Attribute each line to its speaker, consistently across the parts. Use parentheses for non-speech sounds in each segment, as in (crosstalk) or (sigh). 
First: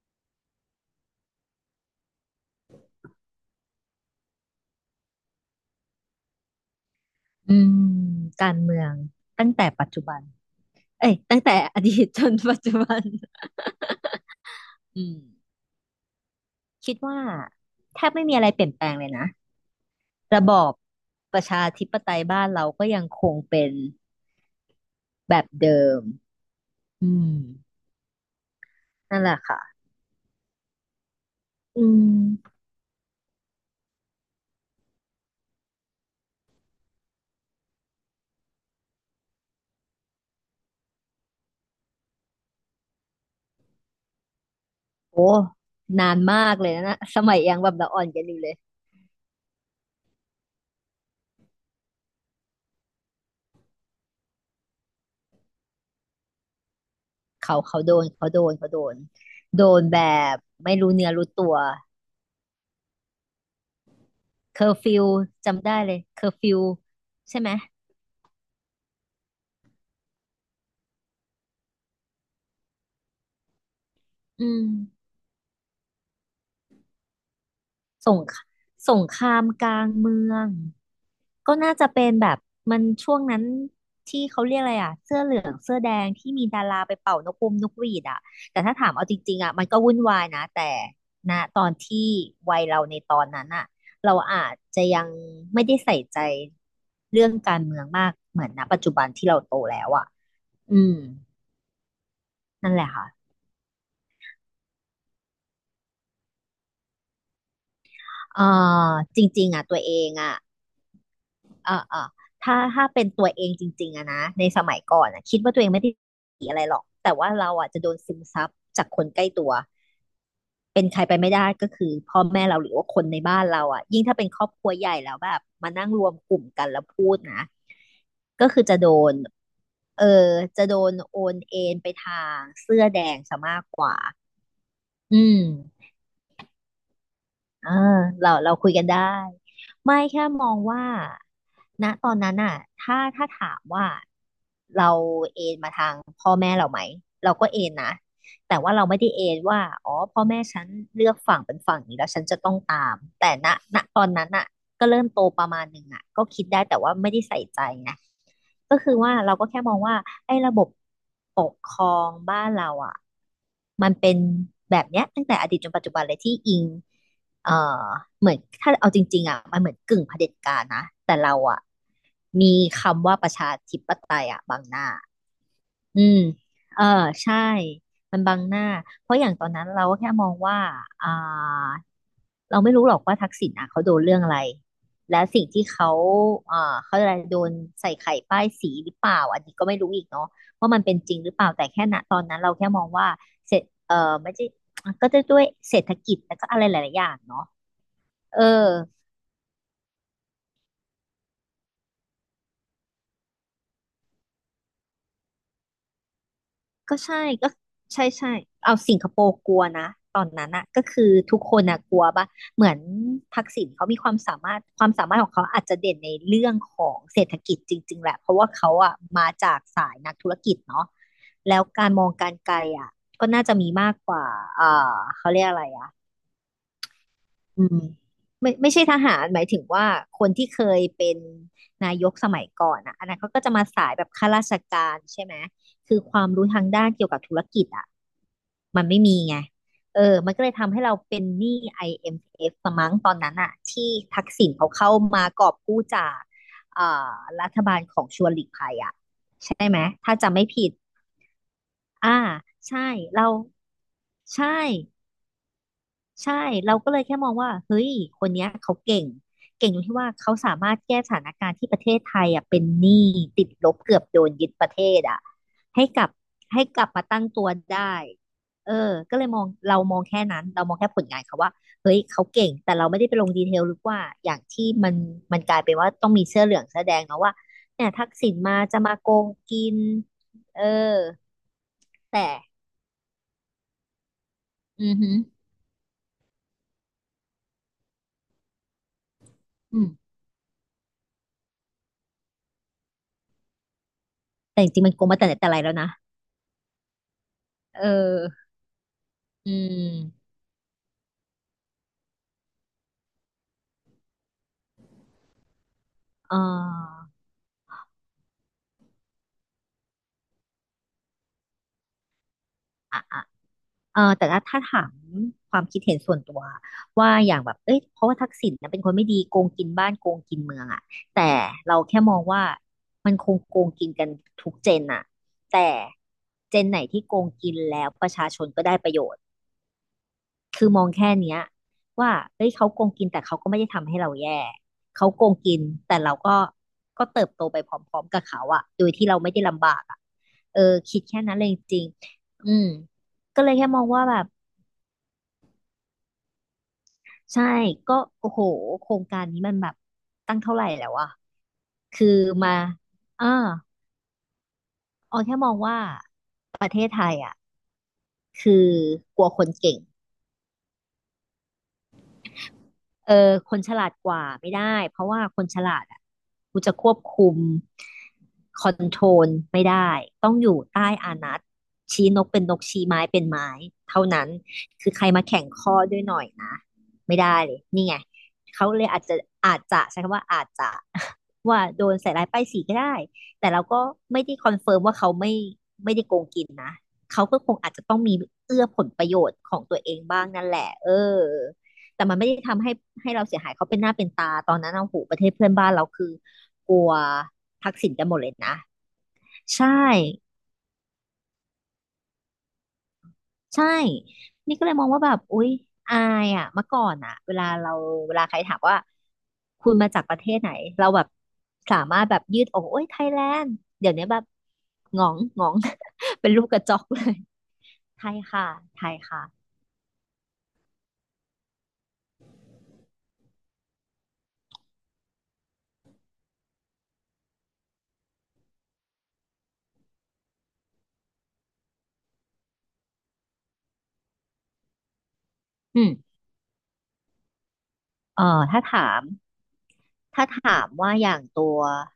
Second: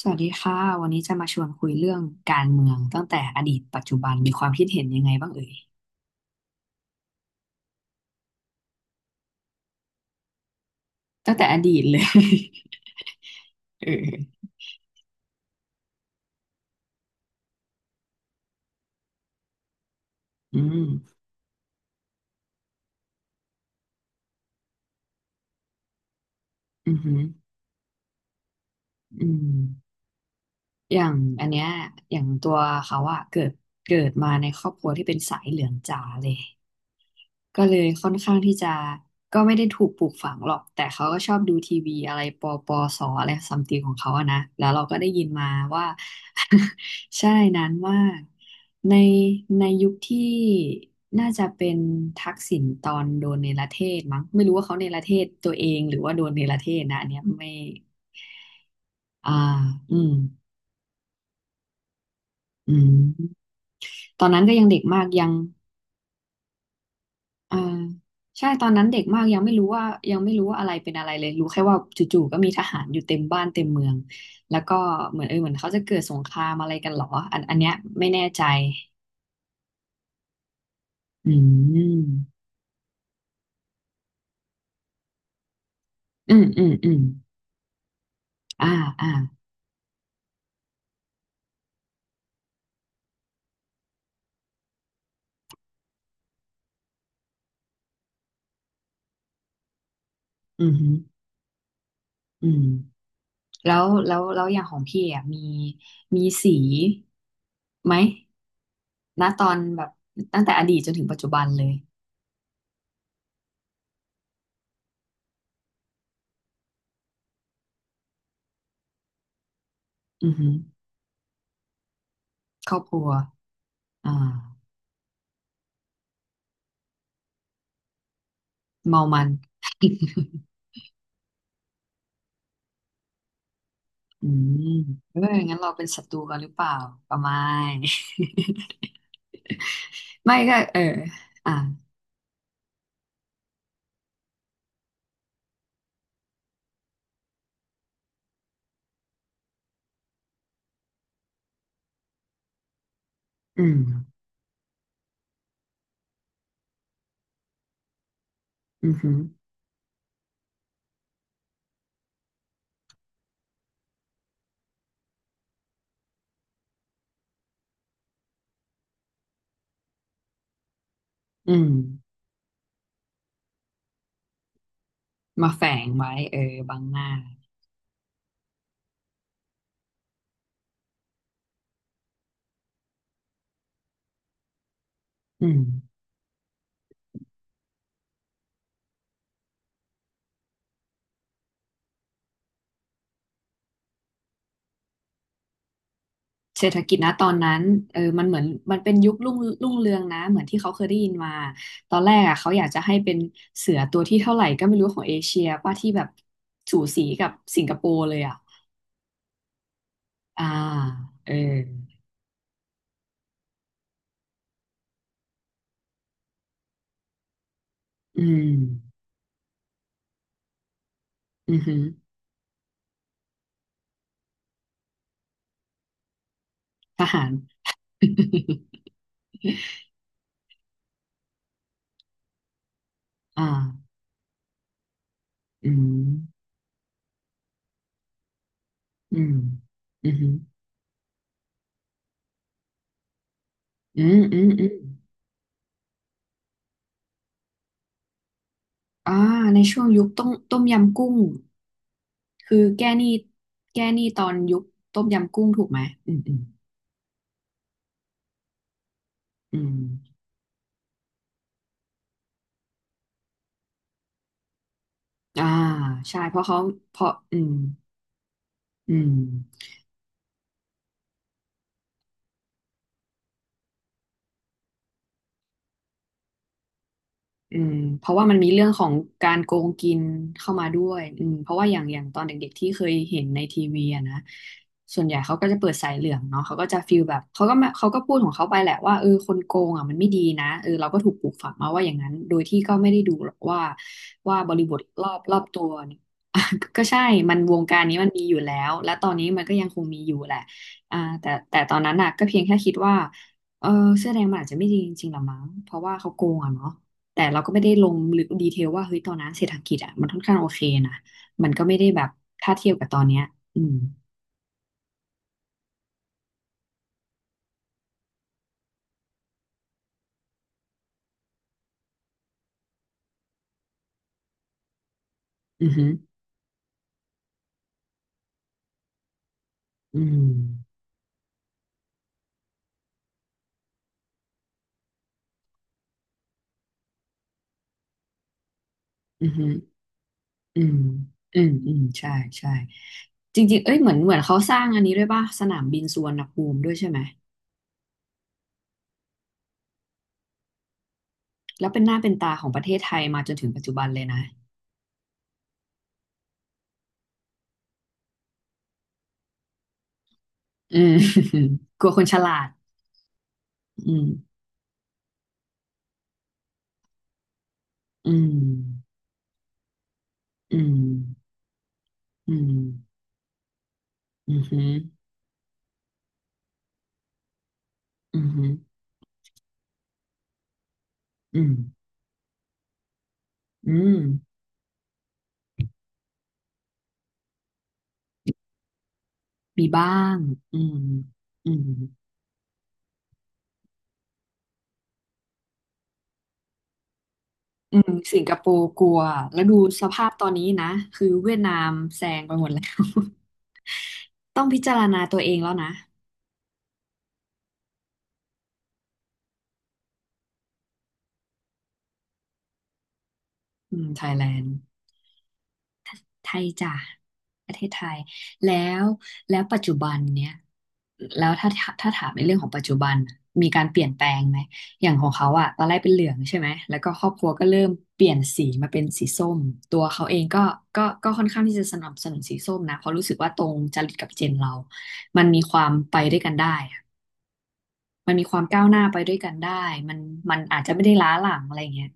Speaker 1: สวัสดีค่ะ วันนี้จะมาชวนคุยเรื่องการเมืองตั้งแต่อดีตปัจจุบันมีความคิดเห็นยังไงบ้างเอ่ย
Speaker 2: อืมการเมืองตั้งแต่ปัจจุบันเอ้ย
Speaker 1: ตั้ง
Speaker 2: ตั้ง
Speaker 1: แต่
Speaker 2: แต่
Speaker 1: อดี
Speaker 2: อ
Speaker 1: ต
Speaker 2: ดี
Speaker 1: เลย
Speaker 2: ตจนปัจจุบัน
Speaker 1: (laughs) เออ
Speaker 2: อืมคิดว่าแทบไม่มีอะไรเปลี่ยนแปลงเลยนะระบ
Speaker 1: อื
Speaker 2: อบ
Speaker 1: ม
Speaker 2: ประชาธิปไตยบ้านเราก็ยังคงเป็นแบบเดิม
Speaker 1: อือ
Speaker 2: อื
Speaker 1: หือ
Speaker 2: มนั่น
Speaker 1: อื
Speaker 2: แหละค่ะ
Speaker 1: มอย่างอันเนี้ย
Speaker 2: อื
Speaker 1: อย่างตั
Speaker 2: ม
Speaker 1: วเขาอะเกิดมาในครอบครัวที่เป็นสายเหลืองจ๋าเลย ก็เลยค่อนข้างที่จะก็ไม่ได้ถูกปลูกฝังหรอกแต่เขาก็ชอบดูทีวีอะไรปอปอสออะไรซัมติงของเขาอะนะแล้วเราก็ได้
Speaker 2: โอ้
Speaker 1: ยินมาว่า
Speaker 2: นานมากเลยนะส
Speaker 1: (laughs) ใช่
Speaker 2: มัยยัง
Speaker 1: นา
Speaker 2: แบ
Speaker 1: น
Speaker 2: บเรา
Speaker 1: มา
Speaker 2: อ่อน
Speaker 1: ก
Speaker 2: กันอยู่เลย
Speaker 1: ในในยุคที่น่าจะเป็นทักษิณตอนโดนเนรเทศมั้งไม่รู้ว่าเขาเนรเทศตัวเองหรือว่าโดนเนรเทศนะอันเนี้ยไม่
Speaker 2: เขาเขาโดนเขาโดนเขาโดน
Speaker 1: อ่า
Speaker 2: โดน
Speaker 1: อื
Speaker 2: แบ
Speaker 1: ม
Speaker 2: บไม่รู้เนื้อรู้ตัว
Speaker 1: อืมตอนนั้นก็
Speaker 2: เค
Speaker 1: ยั
Speaker 2: อ
Speaker 1: ง
Speaker 2: ร์
Speaker 1: เด็ก
Speaker 2: ฟิ
Speaker 1: มา
Speaker 2: ว
Speaker 1: กยัง
Speaker 2: จำได้เลยเคอร์ฟิวใช่ไหม
Speaker 1: อ่าใช่ตอนนั้นเด็กมากยังไม่รู้ว่าอะไรเป็นอะไรเลยรู้แค่ว่าจู่ๆก็มีทหารอยู่เต็มบ้านเต็มเมือง
Speaker 2: อื
Speaker 1: แล้ว
Speaker 2: ม
Speaker 1: ก็เหมือนเหมือนเขาจะเกิดสงครามอะไรกันเหรออันเนี้ยไม่
Speaker 2: สง
Speaker 1: แน่
Speaker 2: ค
Speaker 1: ใจ
Speaker 2: สงครามกลางเมือง
Speaker 1: อื
Speaker 2: ก็น่าจะเป็นแบบ
Speaker 1: ม
Speaker 2: มันช่วงนั้นที่เขาเรียกอะไรอ่ะเสื้อเหลืองเสื้อแดงที่
Speaker 1: อืม
Speaker 2: มี
Speaker 1: อื
Speaker 2: ดา
Speaker 1: ม
Speaker 2: รา
Speaker 1: อื
Speaker 2: ไป
Speaker 1: ม
Speaker 2: เป่านกปุมนกหวีดอ่ะแต่
Speaker 1: อ่า
Speaker 2: ถ้าถามเอา
Speaker 1: อ่า
Speaker 2: จริงๆอ่ะมันก็วุ่นวายนะแต่ณตอนที่วัยเราในตอนนั้นอ่ะเราอาจจะยังไม่ได้ใส่ใจเรื่องการเมืองมากเหมือนณปัจจุบันที่เราโตแล้วอ่ะ
Speaker 1: อืม
Speaker 2: อื
Speaker 1: ฮึ
Speaker 2: ม
Speaker 1: อืม
Speaker 2: นั่นแหละค่ะ
Speaker 1: แล้วอย่างของพี่อ่ะมีสีไหม
Speaker 2: เอ่อจ
Speaker 1: ณต
Speaker 2: ริง
Speaker 1: อ
Speaker 2: ๆ
Speaker 1: น
Speaker 2: อ่ะตั
Speaker 1: แบ
Speaker 2: ว
Speaker 1: บ
Speaker 2: เองอ่ะ
Speaker 1: ตั้งแต่อดีตจนถึงปัจจุบันเล
Speaker 2: เอ
Speaker 1: ย
Speaker 2: อเออถ้าเป็นตัวเองจริงๆอะนะในสมัยก่อนอะคิดว่าตัวเองไม่ได้ดีอะไรหรอกแต่ว่าเราอะจะโดนซึมซับจากคนใกล้ตัว
Speaker 1: อือหื
Speaker 2: เป็นใครไปไม่ได้ก็คือพ่อแม่เราห
Speaker 1: ค
Speaker 2: รื
Speaker 1: ร
Speaker 2: อ
Speaker 1: อบ
Speaker 2: ว่า
Speaker 1: ค
Speaker 2: ค
Speaker 1: รั
Speaker 2: น
Speaker 1: ว
Speaker 2: ในบ้านเราอะยิ่ง
Speaker 1: อ่า
Speaker 2: ถ้าเป็นครอบครัวใหญ่แล้วแบบมานั่งรวมกลุ่มกันแล้วพูดนะก็คือจะโด
Speaker 1: เมา
Speaker 2: น
Speaker 1: มัน
Speaker 2: เออจะโดนโอนเอ็นไปทางเสื้อแดงซะมากกว่า
Speaker 1: อืมเอ
Speaker 2: อื
Speaker 1: อ
Speaker 2: ม
Speaker 1: งั้นเราเป็นศัตรูกันหรือเปล่าประมา
Speaker 2: เออ
Speaker 1: ณ
Speaker 2: เราคุยกันได้ไม่แค่
Speaker 1: (laughs) ไม่
Speaker 2: มอ
Speaker 1: ก็
Speaker 2: ง
Speaker 1: เออ
Speaker 2: ว่า
Speaker 1: อ่ะ
Speaker 2: ณตอนนั้นน่ะถ้าถามว่าเราเอนมาทางพ่อแม่เราไหมเราก็เอนนะแต่ว่าเราไม่ได้เอนว่าอ๋อพ่อแม่ฉันเลือกฝั่งเป็นฝั่งนี้แล้วฉันจะต้องตามแต่
Speaker 1: อื
Speaker 2: ณ
Speaker 1: ม
Speaker 2: ตอนนั้นน่ะก็เริ่มโตประมาณหนึ่งอ่ะก็คิดได้แต่ว่าไม่ได้ใส่ใจไงก็
Speaker 1: อื
Speaker 2: คื
Speaker 1: อ
Speaker 2: อ
Speaker 1: หื
Speaker 2: ว่า
Speaker 1: อ
Speaker 2: เราก็แค่มองว่าไอ้ระบบปกครองบ้านเราอ่ะมันเป็นแบบเนี้ยตั้งแต่อดีตจนปัจจุบันเลยที่อิง เอ่อเหมือนถ้าเอาจริงๆอ่ะมันเหมือนกึ่งเผด็จการนะแต่เรา
Speaker 1: อื
Speaker 2: อ่ะ
Speaker 1: ม
Speaker 2: มีคำว่าประชาธิปไตยอ่ะบังหน้า
Speaker 1: มาแฝง
Speaker 2: อื
Speaker 1: ไว้
Speaker 2: ม
Speaker 1: เออบั
Speaker 2: เอ
Speaker 1: ง
Speaker 2: อ
Speaker 1: หน้า
Speaker 2: ใช่มันบังหน้าเพราะอย่างตอนนั้นเราก็แค่มองว่าอ่าเราไม่รู้หรอกว่าทักษิณอ่ะเขาโดนเรื่องอะไรและสิ่
Speaker 1: อื
Speaker 2: ง
Speaker 1: ม
Speaker 2: ที่เขาเขาอะไรโดนใส่ไข่ป้ายสีหรือเปล่าอันนี้ก็ไม่รู้อีกเนาะว่ามันเป็นจริงหรือเปล่าแต่แค่ณตอนนั้นเราแค่มองว่าเสร็จเออไม่ใช่ก็จะด้วยเศรษฐกิจแล้วก็อะไร
Speaker 1: เศรษ
Speaker 2: ห
Speaker 1: ฐ
Speaker 2: ลา
Speaker 1: กิ
Speaker 2: ย
Speaker 1: จ
Speaker 2: ๆอ
Speaker 1: นะ
Speaker 2: ย่าง
Speaker 1: ตอน
Speaker 2: เนาะ
Speaker 1: นั้นเออมันเห
Speaker 2: เอ
Speaker 1: มื
Speaker 2: อ
Speaker 1: อนมันเป็นยุครุ่งเรืองนะเหมือนที่เขาเคยได้ยินมาตอนแรกอ่ะเขาอยากจะให้เป็นเสือตัวที่เท่าไหร่ก็ไม่รู้ของเอเชียป่ะที่แบบสู
Speaker 2: ก็
Speaker 1: สี
Speaker 2: ใช่
Speaker 1: กับ
Speaker 2: ก็
Speaker 1: สิงคโปร์
Speaker 2: ใช่
Speaker 1: เลย
Speaker 2: ใช่
Speaker 1: อ่ะ
Speaker 2: เอาสิงคโปร์กลัวนะตอน
Speaker 1: อ่า
Speaker 2: นั้นอะก็คือ
Speaker 1: เออ
Speaker 2: ทุกคนอะกลัวปะเหมือนทักษิณเขามีความสามารถความสามารถของเขาอาจจะเด่นในเรื่องของเศรษฐกิจจริงๆแหละ
Speaker 1: อื
Speaker 2: เพราะว่า
Speaker 1: ม
Speaker 2: เขาอะมาจากสายนักธุรกิจเนาะ
Speaker 1: อื
Speaker 2: แล้
Speaker 1: อ
Speaker 2: ว
Speaker 1: หือ
Speaker 2: การมองการไกลอะก็น่าจะมีมากกว่าเออเขาเรียกอะไรอะ
Speaker 1: ทหาร
Speaker 2: อืมไม่ใช่
Speaker 1: (laughs)
Speaker 2: ทหารหมายถึงว่าคนที่เคยเป็นนายกสมัยก่อนอ่ะอันนั้นเขาก็
Speaker 1: อ่า
Speaker 2: จะมาสายแบบข้าราชการใช่ไหม
Speaker 1: อื
Speaker 2: คื
Speaker 1: ม
Speaker 2: อความรู้ทางด้านเกี่ยวกับธุรกิจอ่ะมันไม่
Speaker 1: อื
Speaker 2: มี
Speaker 1: ม
Speaker 2: ไงเอ
Speaker 1: อื
Speaker 2: อ
Speaker 1: ม
Speaker 2: มันก็เลยทำให้เราเป็นหนี้ IMF สมั้งตอนนั้นอ่ะที่
Speaker 1: อืม
Speaker 2: ทัก
Speaker 1: อื
Speaker 2: ษิ
Speaker 1: ม
Speaker 2: ณ
Speaker 1: อื
Speaker 2: เขา
Speaker 1: ม
Speaker 2: เข้ามากอบกู้จากเอ่อรัฐบาลของชวนหลีกภัยอ่ะ
Speaker 1: อ่าใน
Speaker 2: ใช่ไหม
Speaker 1: ช่วงยุค
Speaker 2: ถ้า
Speaker 1: ต้ม
Speaker 2: จำไม่
Speaker 1: ต้ม
Speaker 2: ผิด
Speaker 1: ยำกุ้ง
Speaker 2: อ่า
Speaker 1: คือ
Speaker 2: ใช่
Speaker 1: แก้หนี้
Speaker 2: เรา
Speaker 1: แก้หนี้ตอน
Speaker 2: ใช่
Speaker 1: ยุคต้มยำกุ้งถูกไหมอืมอืม
Speaker 2: ใช่ เราก็เลยแค่มองว่าเฮ้ยคนเนี้ยเขาเก่ง
Speaker 1: อื
Speaker 2: เก่ง
Speaker 1: ม
Speaker 2: ตรงที่ว่าเขาสามารถแก้สถานการณ์ที่ประเทศไทยอ่ะเป็นหนี้ติดลบเกือบโดนยึดประเทศอ่ะ
Speaker 1: อ่า
Speaker 2: ให้กลับ
Speaker 1: ใช่เพราะเขา
Speaker 2: ให้กลับ
Speaker 1: เพ
Speaker 2: มา
Speaker 1: ราะ
Speaker 2: ตั้ง
Speaker 1: อื
Speaker 2: ตัว
Speaker 1: ม
Speaker 2: ได้เออ
Speaker 1: อืม
Speaker 2: ก็เลยมองเรามองแค่นั้นเรามองแค่ผลงานเขาว่าเฮ้ยเขาเก่งแต่เราไม่ได้ไปลงดีเทลหรือว่าอย่างที่มันมันกลายเป็นว่าต้องมีเสื้อเหลืองเสื้อแดงเนาะว่า
Speaker 1: อืม
Speaker 2: เนี่ย
Speaker 1: เพ
Speaker 2: ทัก
Speaker 1: ราะว่า
Speaker 2: ษิ
Speaker 1: มั
Speaker 2: ณ
Speaker 1: นมี
Speaker 2: มา
Speaker 1: เรื่อง
Speaker 2: จะ
Speaker 1: ของ
Speaker 2: มาโกง
Speaker 1: การโก
Speaker 2: กิ
Speaker 1: ง
Speaker 2: น
Speaker 1: กินเข้า
Speaker 2: เอ
Speaker 1: มาด้ว
Speaker 2: อ
Speaker 1: ยอืมเพราะว่าอย่างตอน
Speaker 2: แต่
Speaker 1: เด็กๆที่เคยเห็นในทีวีอะนะ
Speaker 2: อือ
Speaker 1: ส่วน
Speaker 2: หื
Speaker 1: ให
Speaker 2: อ
Speaker 1: ญ่เขาก็จะเปิดสายเหลืองเนาะเขาก็จะฟีลแบบเขาก็มาเขาก็พูดของเขาไปแหละว่าเออคนโกง
Speaker 2: อื
Speaker 1: อ่ะ
Speaker 2: ม
Speaker 1: มันไม่ดีนะเออเราก็ถูกปลูกฝังมาว่าอย่างนั้นโดยที่ก็ไม่ได้ดูหรอกว่าว่าบ
Speaker 2: แต่
Speaker 1: ริ
Speaker 2: จ
Speaker 1: บท
Speaker 2: ริงๆมันโก
Speaker 1: ร
Speaker 2: ง
Speaker 1: อ
Speaker 2: มา
Speaker 1: บ
Speaker 2: แต่ไห
Speaker 1: ร
Speaker 2: น
Speaker 1: อบ
Speaker 2: แต่ไร
Speaker 1: ตัว
Speaker 2: แล้ว
Speaker 1: (laughs)
Speaker 2: นะ
Speaker 1: เนี่ย (laughs) ก็ใช่มันวงการ
Speaker 2: เอ
Speaker 1: นี้มันมีอยู่
Speaker 2: อ
Speaker 1: แล้วและตอนนี้มัน
Speaker 2: อื
Speaker 1: ก็ยังคงมีอยู่แห
Speaker 2: ม
Speaker 1: ละอ่าแต่ตอนนั้นน่ะก็เพียงแค่คิดว่าเออเสื้อแดงมันอาจจะไม่ดีจริงๆหรอมั้งเพราะว่าเขาโก
Speaker 2: เอ่
Speaker 1: งอ่ะเนาะ
Speaker 2: อ
Speaker 1: แต่เราก็ไม่ได้ลงลึกดีเทลว่าเฮ้ยตอนนั้นเศรษฐกิจอ่ะมันค่อนข้างโอเคนะมันก็ไม่ได้แบบถ้าเทียบกับตอ
Speaker 2: อ่ะ
Speaker 1: นเนี้ย
Speaker 2: อ่ะ
Speaker 1: อืม
Speaker 2: เออแต่ถ้าถามความคิดเห็นส่วนตัวว่าอย่างแบบเอ้ยเพราะว่าทักษิณนะเป็นคนไม่ดีโกงกินบ้านโกงกินเมืองอ่ะแต่เราแค่มองว่ามันคงโกงกินกันทุกเจนอ่ะ
Speaker 1: อื
Speaker 2: แต่
Speaker 1: อือ
Speaker 2: เจนไหนที่โกงกินแล้วประชาชนก็ได้ประโยชน์
Speaker 1: อื
Speaker 2: คือม
Speaker 1: ม
Speaker 2: องแค่เนี้ยว่าเอ้ยเขาโกงกินแต่เขาก็ไม่ได้ทำให้เราแย่ เขาโกงกินแต่เราก็ก็เติบโตไปพร้อมๆกับเขาอะโดยที่เรา
Speaker 1: อื
Speaker 2: ไม่ได้
Speaker 1: อือ
Speaker 2: ลำบากอะ เอ
Speaker 1: อื
Speaker 2: อ
Speaker 1: ม
Speaker 2: คิดแค่นั้
Speaker 1: อื
Speaker 2: นเลย
Speaker 1: ม
Speaker 2: จ
Speaker 1: อืม
Speaker 2: ริง
Speaker 1: ใช่
Speaker 2: ๆ
Speaker 1: ใช่
Speaker 2: อืม
Speaker 1: จ
Speaker 2: ก็เลย
Speaker 1: ริงๆ
Speaker 2: แค่
Speaker 1: เอ้ย
Speaker 2: มอง
Speaker 1: เหมือน
Speaker 2: ว่า
Speaker 1: เหมือ
Speaker 2: แบ
Speaker 1: น
Speaker 2: บ
Speaker 1: เขาสร้างอันนี้ด้วยป่ะสนามบินสุวรรณภูมิด้วยใช่ไหม
Speaker 2: ใช่ก็โอ้โหโครงการนี้มันแบบตั้งเท่าไหร่แล้วอะ
Speaker 1: แล้วเป็นหน้า
Speaker 2: คือ
Speaker 1: เป็นตาของ
Speaker 2: มา
Speaker 1: ประเทศไทยมา
Speaker 2: อ่า
Speaker 1: จนถึงปัจจุบันเลยนะ
Speaker 2: ออแค่มองว่าประเทศไทยอะคือกลัวคนเก่ง
Speaker 1: อืม (laughs) กลัวคนฉลาด
Speaker 2: เออคนฉลา
Speaker 1: อื
Speaker 2: ด
Speaker 1: ม
Speaker 2: กว่าไม่ได้เพราะว่าคนฉลาดอ่ะกูจะควบคุม
Speaker 1: อืม
Speaker 2: คอนโทรลไม่ได้ต้องอ
Speaker 1: อื
Speaker 2: ยู่
Speaker 1: ม
Speaker 2: ใต้อานัตชี้นก
Speaker 1: อื
Speaker 2: เป็น
Speaker 1: ม
Speaker 2: นกชี้ไม้เป็นไม้เท่านั้น
Speaker 1: อืมอหืม
Speaker 2: คือใครมาแข่งข้อด้วยหน่อยนะไม่ได้เลยนี่ไง
Speaker 1: ออืมอหืม
Speaker 2: เขาเลยอาจจะอาจจะใช้คำว่าอาจจะ
Speaker 1: ออื
Speaker 2: (laughs)
Speaker 1: ม
Speaker 2: ว่าโดนใส่ร้ายป้ายสีก็ได้แต่เรา
Speaker 1: อื
Speaker 2: ก็
Speaker 1: ม
Speaker 2: ไม่ได้คอนเฟิร์มว่าเขาไม่ไม่ได้โกงกินนะเขาก็คงอาจจะต้องมีเอื้อผลประโยชน์ของ
Speaker 1: มี
Speaker 2: ตัว
Speaker 1: บ้า
Speaker 2: เอง
Speaker 1: ง
Speaker 2: บ้างนั่น
Speaker 1: อื
Speaker 2: แหละ
Speaker 1: ม
Speaker 2: เออ
Speaker 1: อืม
Speaker 2: แต่มันไม่ได้ทำให้เราเสียหายเขาเป็นหน้าเป็นตาตอนนั้นเอาหูประเทศเพื่อนบ้านเราคือกลัวทั
Speaker 1: อื
Speaker 2: กษิ
Speaker 1: ม
Speaker 2: ณกันหม
Speaker 1: สิ
Speaker 2: ด
Speaker 1: ง
Speaker 2: เล
Speaker 1: ค
Speaker 2: ย
Speaker 1: โป
Speaker 2: นะ
Speaker 1: ร์กลัว แล้วดู
Speaker 2: ใช่
Speaker 1: สภาพตอนนี้นะ คือเวียดนามแซงไปหมดแล้ว
Speaker 2: ใช่
Speaker 1: (laughs) ต้อง
Speaker 2: นี่
Speaker 1: พิ
Speaker 2: ก็เล
Speaker 1: จา
Speaker 2: ย
Speaker 1: ร
Speaker 2: มอง
Speaker 1: ณา
Speaker 2: ว่าแบ
Speaker 1: ตั
Speaker 2: บ
Speaker 1: วเอง
Speaker 2: อุ๊ย
Speaker 1: แล้วนะ
Speaker 2: อายอ่ะเมื่อก่อนอ่ะเวลาเราเวลาใครถามว่าคุณมาจากประเทศไหนเราแบบสามารถแบบยืดอกโอ้ยไทยแลนด์
Speaker 1: อืม
Speaker 2: เดี๋ยว
Speaker 1: ไท
Speaker 2: นี้
Speaker 1: ย
Speaker 2: แบ
Speaker 1: แล
Speaker 2: บ
Speaker 1: นด์
Speaker 2: หงองหงอง (laughs)
Speaker 1: ไท
Speaker 2: เป็นรู
Speaker 1: ย
Speaker 2: ปกระ
Speaker 1: จ้ะ
Speaker 2: จอกเลย
Speaker 1: ประเทศไทย
Speaker 2: ไทยค่ะ
Speaker 1: แล้
Speaker 2: ไท
Speaker 1: ว
Speaker 2: ย
Speaker 1: แล้ว
Speaker 2: ค่ะ
Speaker 1: ปัจจุบันเนี้ยแล้วถ้าถ้าถามในเรื่องของปัจจุบันน่ะมีการเปลี่ยนแปลงไหมอย่างของเขาอะตอนแรกเป็นเหลืองใช่ไหมแล้วก็ครอบครัวก็เริ่มเปลี่ยนสีมาเป็นสีส้มตัวเขาเองก็ค่อนข้างที่จะสนับสนุนสีส้มนะเพราะรู้สึกว่าตรงจริตกับเจนเรา มันมีความ
Speaker 2: อืม
Speaker 1: ไปด้วยกันได้อะมัน
Speaker 2: เอ่
Speaker 1: มีควา
Speaker 2: อ
Speaker 1: ม
Speaker 2: ถ้า
Speaker 1: ก้าวหน้า
Speaker 2: ถา
Speaker 1: ไป
Speaker 2: ม
Speaker 1: ด้วยกันได้มัน
Speaker 2: ถ้าถ
Speaker 1: มันอา
Speaker 2: า
Speaker 1: จ
Speaker 2: ม
Speaker 1: จะไม่
Speaker 2: ว่า
Speaker 1: ได้
Speaker 2: อ
Speaker 1: ล้า
Speaker 2: ย่าง
Speaker 1: หลัง
Speaker 2: ตั
Speaker 1: อะ
Speaker 2: ว
Speaker 1: ไรอย่างเงี้ย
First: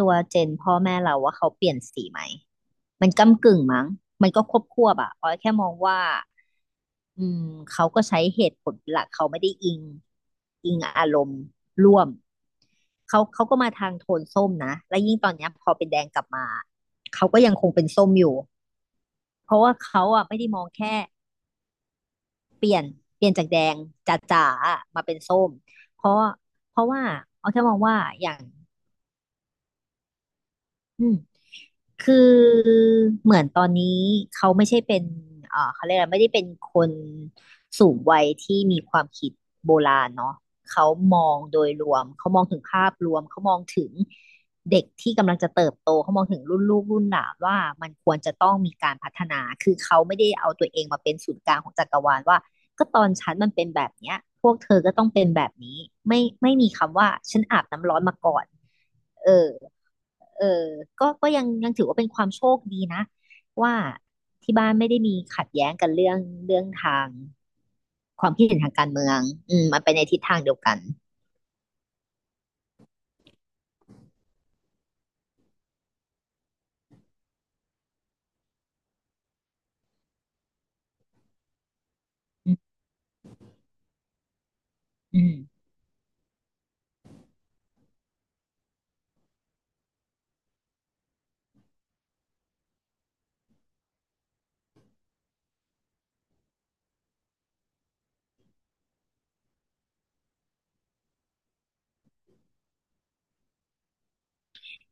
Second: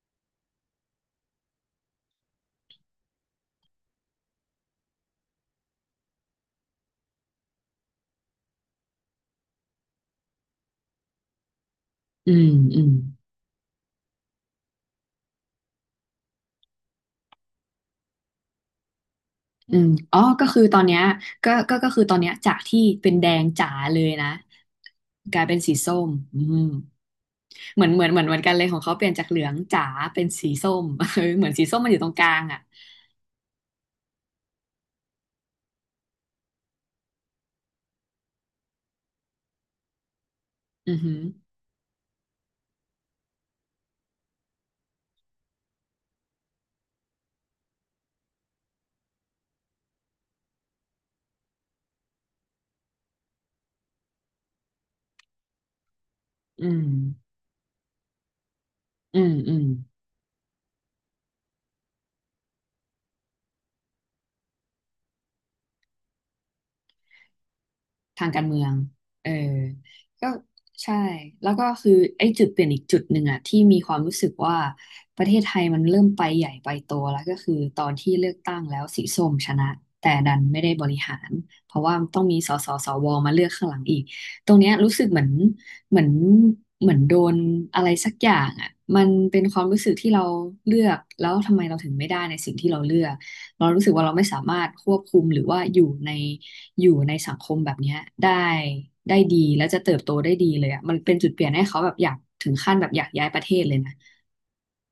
Speaker 2: เจนพ่อแม่เราว่าเขาเปลี่ยนสีไหมมันก้ำกึ่งมั้งมันก็ควบควบอะออยแค่มองว่าอืมเขาก็ใช้เหตุผลเป็นหลักเขาไม่ได้อิงอารมณ์ร่วม
Speaker 1: อืมอืม
Speaker 2: เขาก็มาทางโทนส้มนะและยิ่งตอนเนี้ยพอเป็นแดงกลับมาเขาก็ยังคงเป็นส้มอยู่เพราะว่า
Speaker 1: อืม
Speaker 2: เขา
Speaker 1: อ๋อ
Speaker 2: อะไม่
Speaker 1: ก็
Speaker 2: ได้ม
Speaker 1: คือ
Speaker 2: อง
Speaker 1: ตอน
Speaker 2: แค่
Speaker 1: เนี้ยก็คือตอนเนี้ยจาก
Speaker 2: เปลี่
Speaker 1: ที่
Speaker 2: ยน
Speaker 1: เป็นแดง
Speaker 2: จากแด
Speaker 1: จ๋า
Speaker 2: ง
Speaker 1: เลยนะ
Speaker 2: จ๋าๆอะมาเป็น
Speaker 1: ก
Speaker 2: ส้
Speaker 1: ลาย
Speaker 2: ม
Speaker 1: เป็นสีส้
Speaker 2: เพ
Speaker 1: ม
Speaker 2: ราะ
Speaker 1: อืม
Speaker 2: ว่าเอาแค่มอง
Speaker 1: เหมือน
Speaker 2: ว่า
Speaker 1: เหมือนเหมือ
Speaker 2: อ
Speaker 1: นเห
Speaker 2: ย่า
Speaker 1: มื
Speaker 2: ง
Speaker 1: อนกันเลยของเขาเปลี่ยนจากเหลืองจ๋าเป็นสีส้ม
Speaker 2: อื
Speaker 1: (laughs)
Speaker 2: ม
Speaker 1: เออเหมือนสีส้มมันอยู่ตร
Speaker 2: คื
Speaker 1: งก
Speaker 2: อ
Speaker 1: ลางอ่ะ
Speaker 2: เหมือนตอนนี้เขาไม่ใช่เป็นเขาเรียกอะไรไม่ได้เป็นคนสูงวัยที่มีความคิดโบราณเนาะเขา
Speaker 1: อือหื
Speaker 2: ม
Speaker 1: อ
Speaker 2: องโดยรวมเขามองถึงภาพรวมเขามองถึงเด็กที่กำลังจะเติบโตเขามองถึงรุ่นลูกรุ่นหลานว่ามันควรจะต้องมีการพัฒนาคือเขาไม่ได้เอาตัวเองมาเป็นศูนย์กลางของจักรวาลว่าก็ตอนฉันมันเป็นแบบเนี้ยพวกเธอก็ต้องเป็นแบบนี้ไม่
Speaker 1: อื
Speaker 2: มี
Speaker 1: ม
Speaker 2: คำว่าฉันอาบน้ำร้อนมาก่อน
Speaker 1: อื
Speaker 2: เอ
Speaker 1: ม
Speaker 2: อ
Speaker 1: อืม
Speaker 2: เออก็ยังถือว่าเป็นความโชคดีนะ ว่าที่บ้านไม่ได้มีขัดแย้งกันเรื่องทาง ค
Speaker 1: ทา
Speaker 2: วา
Speaker 1: ง
Speaker 2: ม
Speaker 1: กา
Speaker 2: คิ
Speaker 1: ร
Speaker 2: ดเห็น
Speaker 1: เมือ
Speaker 2: ทา
Speaker 1: ง
Speaker 2: งการเมือง
Speaker 1: เออ
Speaker 2: อืมมันไปในทิศ
Speaker 1: ก็
Speaker 2: ทางเดียวกัน
Speaker 1: ใช่แล้วก็คือไอ้จุดเปลี่ยนอีกจุดหนึ่งอะที่มีความรู้สึกว่าประเทศไทยมันเริ่มไปใหญ่ไปโตแล้วก็คือตอนที่เลือกตั้งแล้วสีส้มชนะแต่ดันไม่ได้บริหารเพราะว่าต้องมีส
Speaker 2: อืม
Speaker 1: สสวมาเลือกข้างหลังอีกตรงเนี้ยรู้สึกเห
Speaker 2: อื
Speaker 1: มือน
Speaker 2: ม
Speaker 1: เหมือนเหมือนโดนอะไรสักอย่างอะมันเป็นความรู้สึกที่เราเลือกแล้วทำไมเราถึงไม่ได้ในสิ่งที่เราเลือกเรารู้สึกว่าเราไม่สามารถควบคุมหรือว่าอยู่ใน สังคมแบบเนี้ยได้ได้ดีแล้วจะเติบโตได้ดีเลยอ่ะมันเป็นจุดเปลี่ยนให้เขาแบบอยากถึงขั้นแบบอยากย้ายประเทศเลยนะ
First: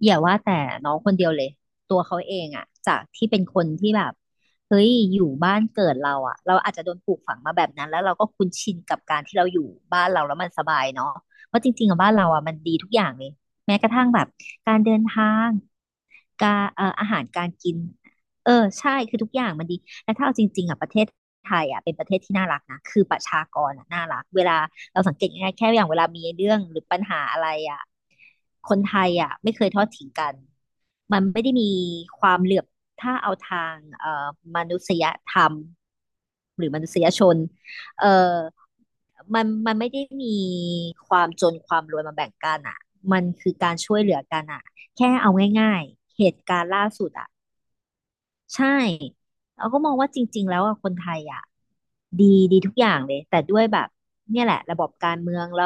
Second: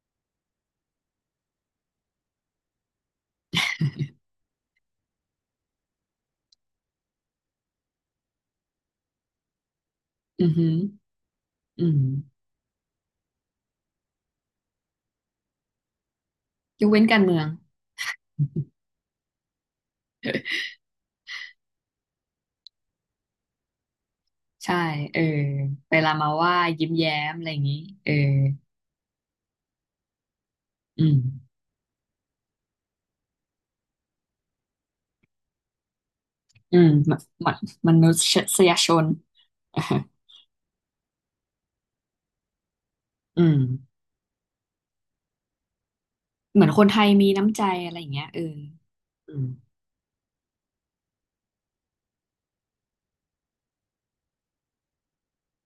Speaker 2: อย่าว่าแต่น้องคนเดียวเลยตัวเขาเองอะจากที่เป็นคนที่แบบเฮ้ยอยู่บ้านเกิดเราอะเราอาจจะโดนปลูกฝังมาแบบนั้นแล้วเราก็คุ้นชินกับการที่เราอยู่บ้านเราแล้ว
Speaker 1: อื
Speaker 2: มัน
Speaker 1: อ
Speaker 2: ส
Speaker 1: หือ
Speaker 2: บายเนาะเพราะจ
Speaker 1: อื
Speaker 2: ริงๆ
Speaker 1: ม
Speaker 2: อะบ้านเราอะมันดีทุกอย่างเลยแม้กระทั่งแบบการเดินทางการ
Speaker 1: ยกเว้น
Speaker 2: อา
Speaker 1: กา
Speaker 2: หา
Speaker 1: ร
Speaker 2: ร
Speaker 1: เมือ
Speaker 2: กา
Speaker 1: ง
Speaker 2: รกินเออใช่คือทุกอย่างมันดี และถ้าเอาจริงๆอ่ะประเทศไทยอ่ะเป็นประเทศที่น่ารักนะคือประชากรอ่ะน่ารักเวลา
Speaker 1: ใช่
Speaker 2: เราสั
Speaker 1: เอ
Speaker 2: ง
Speaker 1: อ
Speaker 2: เกตง่ายๆแค่อย่าง
Speaker 1: ไป
Speaker 2: เวลา
Speaker 1: ลา
Speaker 2: มี
Speaker 1: มา
Speaker 2: เรื่
Speaker 1: ว่า
Speaker 2: องหรือ
Speaker 1: ยิ้ม
Speaker 2: ปัญ
Speaker 1: แย้
Speaker 2: หา
Speaker 1: ม
Speaker 2: อะ
Speaker 1: อะไร
Speaker 2: ไร
Speaker 1: อย่างนี้
Speaker 2: อ่ะ
Speaker 1: เออ
Speaker 2: คนไทยอ่ะไม่เคยทอดทิ้งกัน
Speaker 1: อืม
Speaker 2: มันไม่ได้มีความเหลื่อมถ้าเอาทางเอ่อมนุษยธรรมหรือ
Speaker 1: อื
Speaker 2: ม
Speaker 1: ม
Speaker 2: นุษย
Speaker 1: มะ
Speaker 2: ชน
Speaker 1: มะมนุ
Speaker 2: เอ่อ
Speaker 1: ษยชน
Speaker 2: มัน
Speaker 1: (laughs)
Speaker 2: ไม่ได้มีความจนความรวยมาแบ่งกันอ่ะมัน
Speaker 1: อื
Speaker 2: คือ
Speaker 1: ม
Speaker 2: การช่วยเหลือกันอ่ะแค่เอาง่ายๆเหตุกา
Speaker 1: เห
Speaker 2: ร
Speaker 1: มือน
Speaker 2: ณ์
Speaker 1: ค
Speaker 2: ล่า
Speaker 1: นไท
Speaker 2: สุ
Speaker 1: ย
Speaker 2: ดอ่ะ
Speaker 1: มีน้ำใจอะไรอย่างเงี้ยเออ
Speaker 2: ใช่
Speaker 1: อืม
Speaker 2: เราก็มองว่าจริงๆแล้วอะคนไทยอะดีทุกอย่างเลยแต่ด้วยแบบเนี่ยแหละระบบการเมืองระ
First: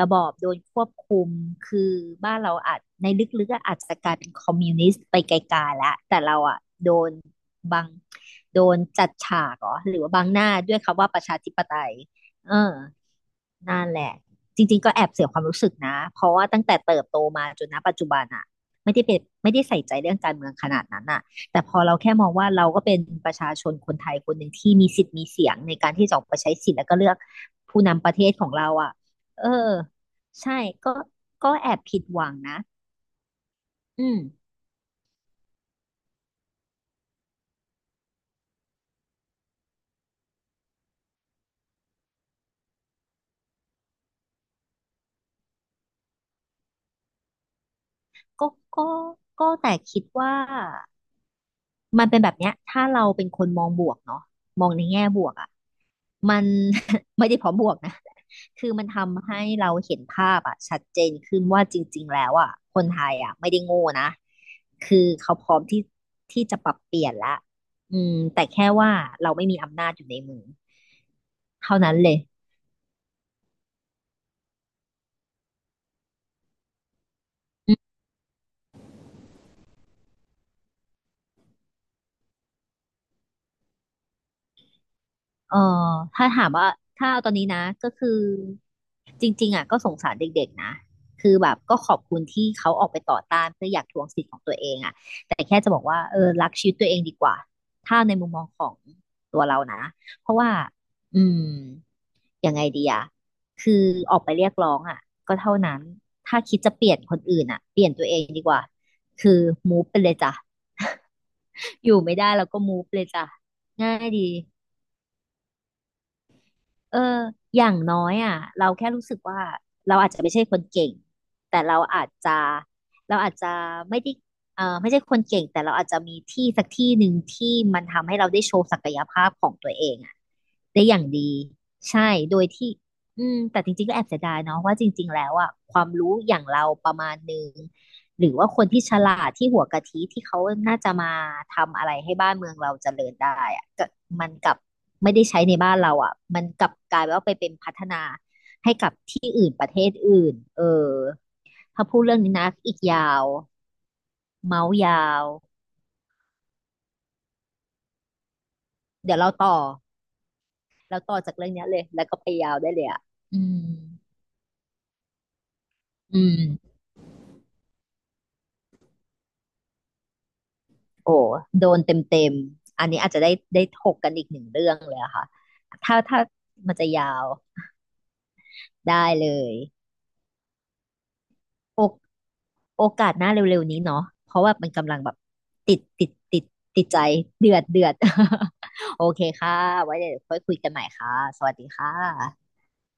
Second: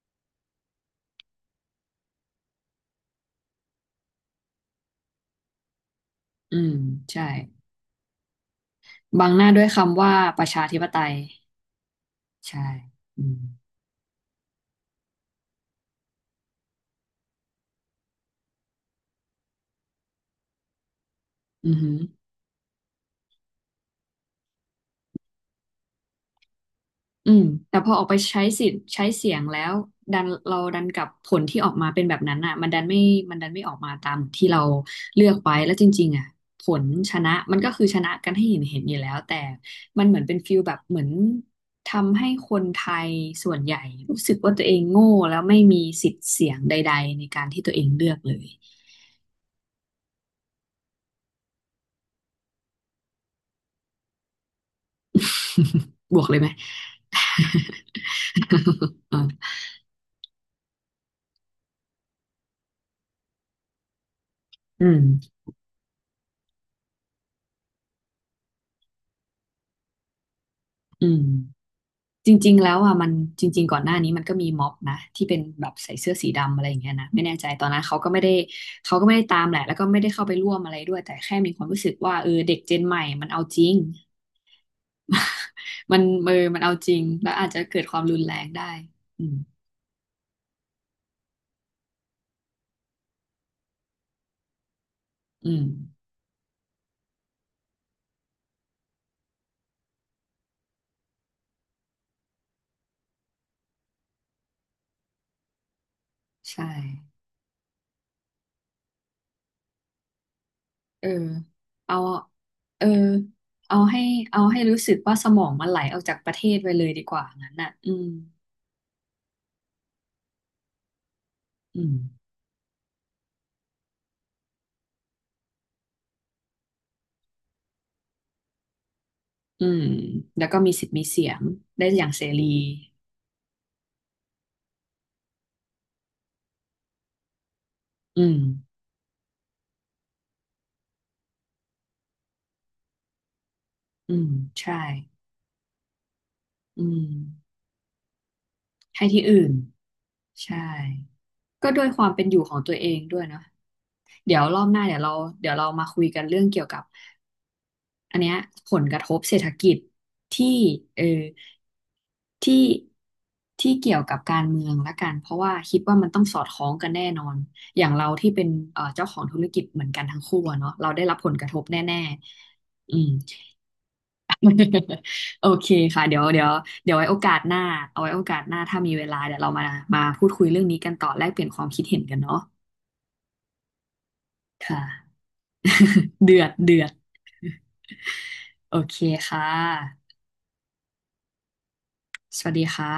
Speaker 2: บอบโดนควบคุมคือบ้านเราอาจในลึกๆอะอาจจะกลายเป็นคอมมิวนิสต์ไปไกลๆแล้วแต่เรา
Speaker 1: อื
Speaker 2: อะ
Speaker 1: ม
Speaker 2: โดน
Speaker 1: ใช่
Speaker 2: บังโดนจัด
Speaker 1: บังห
Speaker 2: ฉา
Speaker 1: น้า
Speaker 2: ก
Speaker 1: ด้ว
Speaker 2: เหร
Speaker 1: ย
Speaker 2: อหรื
Speaker 1: คำ
Speaker 2: อว่า
Speaker 1: ว่า
Speaker 2: บังห
Speaker 1: ประ
Speaker 2: น้า
Speaker 1: ชา
Speaker 2: ด้ว
Speaker 1: ธิ
Speaker 2: ย
Speaker 1: ปไต
Speaker 2: คำว่า
Speaker 1: ย
Speaker 2: ประชาธิปไตยเออ
Speaker 1: ใช่อืม
Speaker 2: นั่นแหละจริงๆก็แอบเสียความรู้สึกนะเพราะว่าตั้งแต่เติบโตมาจนณปัจจุบันอะไม่ได้เป็นไม่ได้ใส่ใจเรื่องการเมืองขนาดนั้นอะแต่พ
Speaker 1: อือ
Speaker 2: อ
Speaker 1: หื
Speaker 2: เรา
Speaker 1: อ
Speaker 2: แค่มองว่าเราก็เป็นประชาชนคนไทยคนหนึ่งที่มีสิทธิ์มีเสียงในการที่จะออกไปใช้สิทธิ์แล้วก็เลือก
Speaker 1: อืมแต่
Speaker 2: ผู้
Speaker 1: พอออ
Speaker 2: นำป
Speaker 1: กไป
Speaker 2: ระเทศ
Speaker 1: ใช้
Speaker 2: ของ
Speaker 1: สิ
Speaker 2: เรา
Speaker 1: ทธิ์
Speaker 2: อะ
Speaker 1: ใช้เสียง
Speaker 2: เอ
Speaker 1: แล้
Speaker 2: อ
Speaker 1: วดันเรา
Speaker 2: ใช่
Speaker 1: ดัน
Speaker 2: ก็
Speaker 1: กับผลที่อ
Speaker 2: แอ
Speaker 1: อก
Speaker 2: บ
Speaker 1: มา
Speaker 2: ผิ
Speaker 1: เป็
Speaker 2: ด
Speaker 1: นแบ
Speaker 2: ห
Speaker 1: บ
Speaker 2: วั
Speaker 1: นั้
Speaker 2: ง
Speaker 1: นอ่ะ
Speaker 2: นะ
Speaker 1: มันดันไม่ออกมา
Speaker 2: อื
Speaker 1: ตา
Speaker 2: ม
Speaker 1: มที่เราเลือกไว้แล้วจริงๆอ่ะผลชนะมันก็คือชนะกันให้เห็นเห็นอยู่แล้วแต่มันเหมือนเป็นฟิลแบบเหมือนทำให้คนไทยส่วนใหญ่รู้สึกว่าตัวเองโง่แล้วไม่มีสิทธิ์เสียงใดๆในการที่ตัวเองเลือกเลย
Speaker 2: ก็ก็แต่คิดว่า มันเป็นแบบเนี้ยถ้าเราเป็นคนมองบวกเนาะมองในแง่บวกอ่ะ
Speaker 1: (laughs) บวกเล
Speaker 2: มั
Speaker 1: ย
Speaker 2: น
Speaker 1: ไหม
Speaker 2: (laughs) ไม่ได้เพราะบวกนะคือมันทำให้
Speaker 1: (laughs)
Speaker 2: เราเห็นภาพอ่ะชัดเจนขึ้นว่าจริงๆแล้วอ่ะคนไทยอ่ะไม่ได้โง่นะ
Speaker 1: อืม
Speaker 2: คือเขาพร้อมที่จะปรับเปลี่ยนละอืมแต่แค่ว่าเราไม่มีอำนาจอยู่ในมือ
Speaker 1: อืม
Speaker 2: เท่านั้นเลย
Speaker 1: จริงๆแล้วอ่ะมันจริงๆก่อนหน้านี้มันก็มีม็อบนะที่เป็นแบบใส่เสื้อสีดำอะไรอย่างเงี้ยนะไม่แน่ใจตอนนั้นเขาก็ไม่ได้ตามแหละแล้วก็ไม่ได้เข้าไปร่วมอะไรด้วยแต่แค่มีความรู้สึกว่าเออเด็กเจนใหม่มันเอาจริง
Speaker 2: เออ
Speaker 1: มัน
Speaker 2: ถ้าถาม
Speaker 1: มัน
Speaker 2: ว่า
Speaker 1: เอาจริง
Speaker 2: ถ้าเอาต
Speaker 1: แล้
Speaker 2: อ
Speaker 1: ว
Speaker 2: นนี้
Speaker 1: อาจจะ
Speaker 2: นะ
Speaker 1: เกิด
Speaker 2: ก็
Speaker 1: ความ
Speaker 2: คือ
Speaker 1: รุนแรงได้อื
Speaker 2: จ
Speaker 1: ม
Speaker 2: ริงๆอ่ะก็สงสารเด็กๆนะ คือแบบก็ขอบคุณที่เขาออกไปต่อต้านเพื่ออยากทวงสิทธิ์ของตัวเองอ่ะแต่
Speaker 1: อื
Speaker 2: แค่
Speaker 1: ม
Speaker 2: จะบอกว่าเออรักชีวิตตัวเองดีกว่า ถ้าในมุมมองของตัวเรานะเพราะว่าอืมยังไงดีอ่ะคือออกไปเรียกร้องอ่ะก็เท่านั้น ถ้าคิด
Speaker 1: ใช่
Speaker 2: จะเปลี่ยนคนอื่นอ่ะเปลี่ยนตัวเองดีกว่าคือมูฟไปเลยจ้ะ
Speaker 1: เออ
Speaker 2: (laughs) อ
Speaker 1: เอา
Speaker 2: ยู่ไม่ได้แล้วก็มู
Speaker 1: เอ
Speaker 2: ฟ
Speaker 1: อ
Speaker 2: เลยจ้ะ
Speaker 1: เอา
Speaker 2: ง่า
Speaker 1: ให้
Speaker 2: ยดี
Speaker 1: เอาให้รู้สึกว่าสมองมันไหลออกจากประเทศไปเลย
Speaker 2: เอ
Speaker 1: ดีก
Speaker 2: อ
Speaker 1: ว่างั้น
Speaker 2: อ
Speaker 1: น่ะ
Speaker 2: ย่าง
Speaker 1: อื
Speaker 2: น้
Speaker 1: ม
Speaker 2: อยอ่ะเราแค่รู้สึกว่าเราอาจจะไม่ใช่คนเก่ง แต่เรา
Speaker 1: อืม
Speaker 2: อาจจะเราอาจจะไม่ได้เออไม่ใช่คนเก่งแต่เราอาจจะมีที่สักที่หนึ่งที่มันทำให้เราได้โชว์ศักยภาพของ
Speaker 1: อื
Speaker 2: ตัว
Speaker 1: ม
Speaker 2: เองอ่ะ
Speaker 1: แล้วก็มี
Speaker 2: ได้
Speaker 1: สิท
Speaker 2: อ
Speaker 1: ธิ์
Speaker 2: ย่า
Speaker 1: มี
Speaker 2: ง
Speaker 1: เสี
Speaker 2: ดี
Speaker 1: ยงได้อย่า
Speaker 2: ใช่
Speaker 1: งเส
Speaker 2: โด
Speaker 1: รี
Speaker 2: ยที่ อืมแต่จริงๆก็แอบเสียดายเนาะว่าจริงๆแล้วอ่ะความรู้อย่างเราประมาณหนึ่ง
Speaker 1: อื
Speaker 2: หรื
Speaker 1: ม
Speaker 2: อว่าคนที่ฉลาดที่หัวกะทิที่เขาน่าจะมาทำอะไรให้บ้านเมืองเราเจริญได้อะก็
Speaker 1: อืม
Speaker 2: มันกลับ
Speaker 1: ใช่
Speaker 2: ไม่ได้ใช้ในบ้านเราอ่ะมันกลับ
Speaker 1: อื
Speaker 2: กลายว่าไปเป็น
Speaker 1: ม
Speaker 2: พัฒนาให้กับ
Speaker 1: ให้ที่
Speaker 2: ที่
Speaker 1: อื่
Speaker 2: อื่
Speaker 1: น
Speaker 2: นประเทศอื่นเอ
Speaker 1: ใช่
Speaker 2: อ
Speaker 1: ก็ด้
Speaker 2: ถ้า
Speaker 1: วย
Speaker 2: พู
Speaker 1: ค
Speaker 2: ด
Speaker 1: วาม
Speaker 2: เรื่อง
Speaker 1: เป็น
Speaker 2: นี้
Speaker 1: อยู่
Speaker 2: นะ
Speaker 1: ของตั
Speaker 2: อี
Speaker 1: ว
Speaker 2: ก
Speaker 1: เอง
Speaker 2: ยา
Speaker 1: ด้วย
Speaker 2: ว
Speaker 1: เนาะเดี๋ยวร
Speaker 2: เมา
Speaker 1: อบ
Speaker 2: ส์
Speaker 1: หน้าเดี๋ยว
Speaker 2: ยา
Speaker 1: เรา
Speaker 2: ว
Speaker 1: เดี๋ยวเรามาคุยกันเรื่องเกี่ยวกับอันเนี้ยผลกระท
Speaker 2: เดี๋ย
Speaker 1: บ
Speaker 2: วเรา
Speaker 1: เศรษฐ
Speaker 2: ต่อ
Speaker 1: กิจที่
Speaker 2: เรา
Speaker 1: เออ
Speaker 2: ต่อจากเรื่องเนี้ยเลยแล้วก็ไปยาว
Speaker 1: ที่
Speaker 2: ได้เลยอ่ะอืม
Speaker 1: เกี่ยวกับการเมืองละกันเพราะว่าคิดว่ามันต้อ
Speaker 2: อื
Speaker 1: งสอดคล้อง
Speaker 2: ม
Speaker 1: กันแน่นอนอย่างเราที่เป็นเจ้าของธุรกิจเหมือนกันทั้งคู่อะเนาะเราได้
Speaker 2: โอ้
Speaker 1: รับผลกระทบ
Speaker 2: โดน
Speaker 1: แน่
Speaker 2: เต็มๆ อัน
Speaker 1: ๆอื
Speaker 2: นี้
Speaker 1: ม
Speaker 2: อาจจะได้ถกกันอีกหนึ่งเรื่องเลยอะค่ะ
Speaker 1: (laughs) โอเค
Speaker 2: ถ้า
Speaker 1: ค่ะเดี๋
Speaker 2: ถ้า
Speaker 1: ยวเดี๋ยว
Speaker 2: มันจะ
Speaker 1: เดี๋ยว
Speaker 2: ยา
Speaker 1: ไว้โอ
Speaker 2: ว
Speaker 1: กาสหน้าเอาไว้โอกาสหน้าถ้ามีเว
Speaker 2: ได้
Speaker 1: ลา
Speaker 2: เล
Speaker 1: เดี๋ยวเรา
Speaker 2: ย
Speaker 1: มาพูดคุยเรื่องนี้กันต่อแลกเปลี่ยนความ
Speaker 2: โอ
Speaker 1: คิดเห็นกันเนาะ
Speaker 2: โอกาสหน้าเร็วๆนี้เนาะเพราะว่า
Speaker 1: ค
Speaker 2: มันกำลังแบ
Speaker 1: ่ะ
Speaker 2: บติดติด
Speaker 1: เดื
Speaker 2: ติ
Speaker 1: อ
Speaker 2: ด
Speaker 1: ดเดื
Speaker 2: ติ
Speaker 1: อ
Speaker 2: ด
Speaker 1: ด
Speaker 2: ใจเดือดเดือด
Speaker 1: โอ
Speaker 2: (laughs)
Speaker 1: เค
Speaker 2: โอเค
Speaker 1: ค่
Speaker 2: ค่ะ ไว้
Speaker 1: ะ
Speaker 2: เดี๋ยวค่อยคุยกันใหม่ค่ะ สวัสดีค่
Speaker 1: สวัส
Speaker 2: ะ
Speaker 1: ดีค่ะ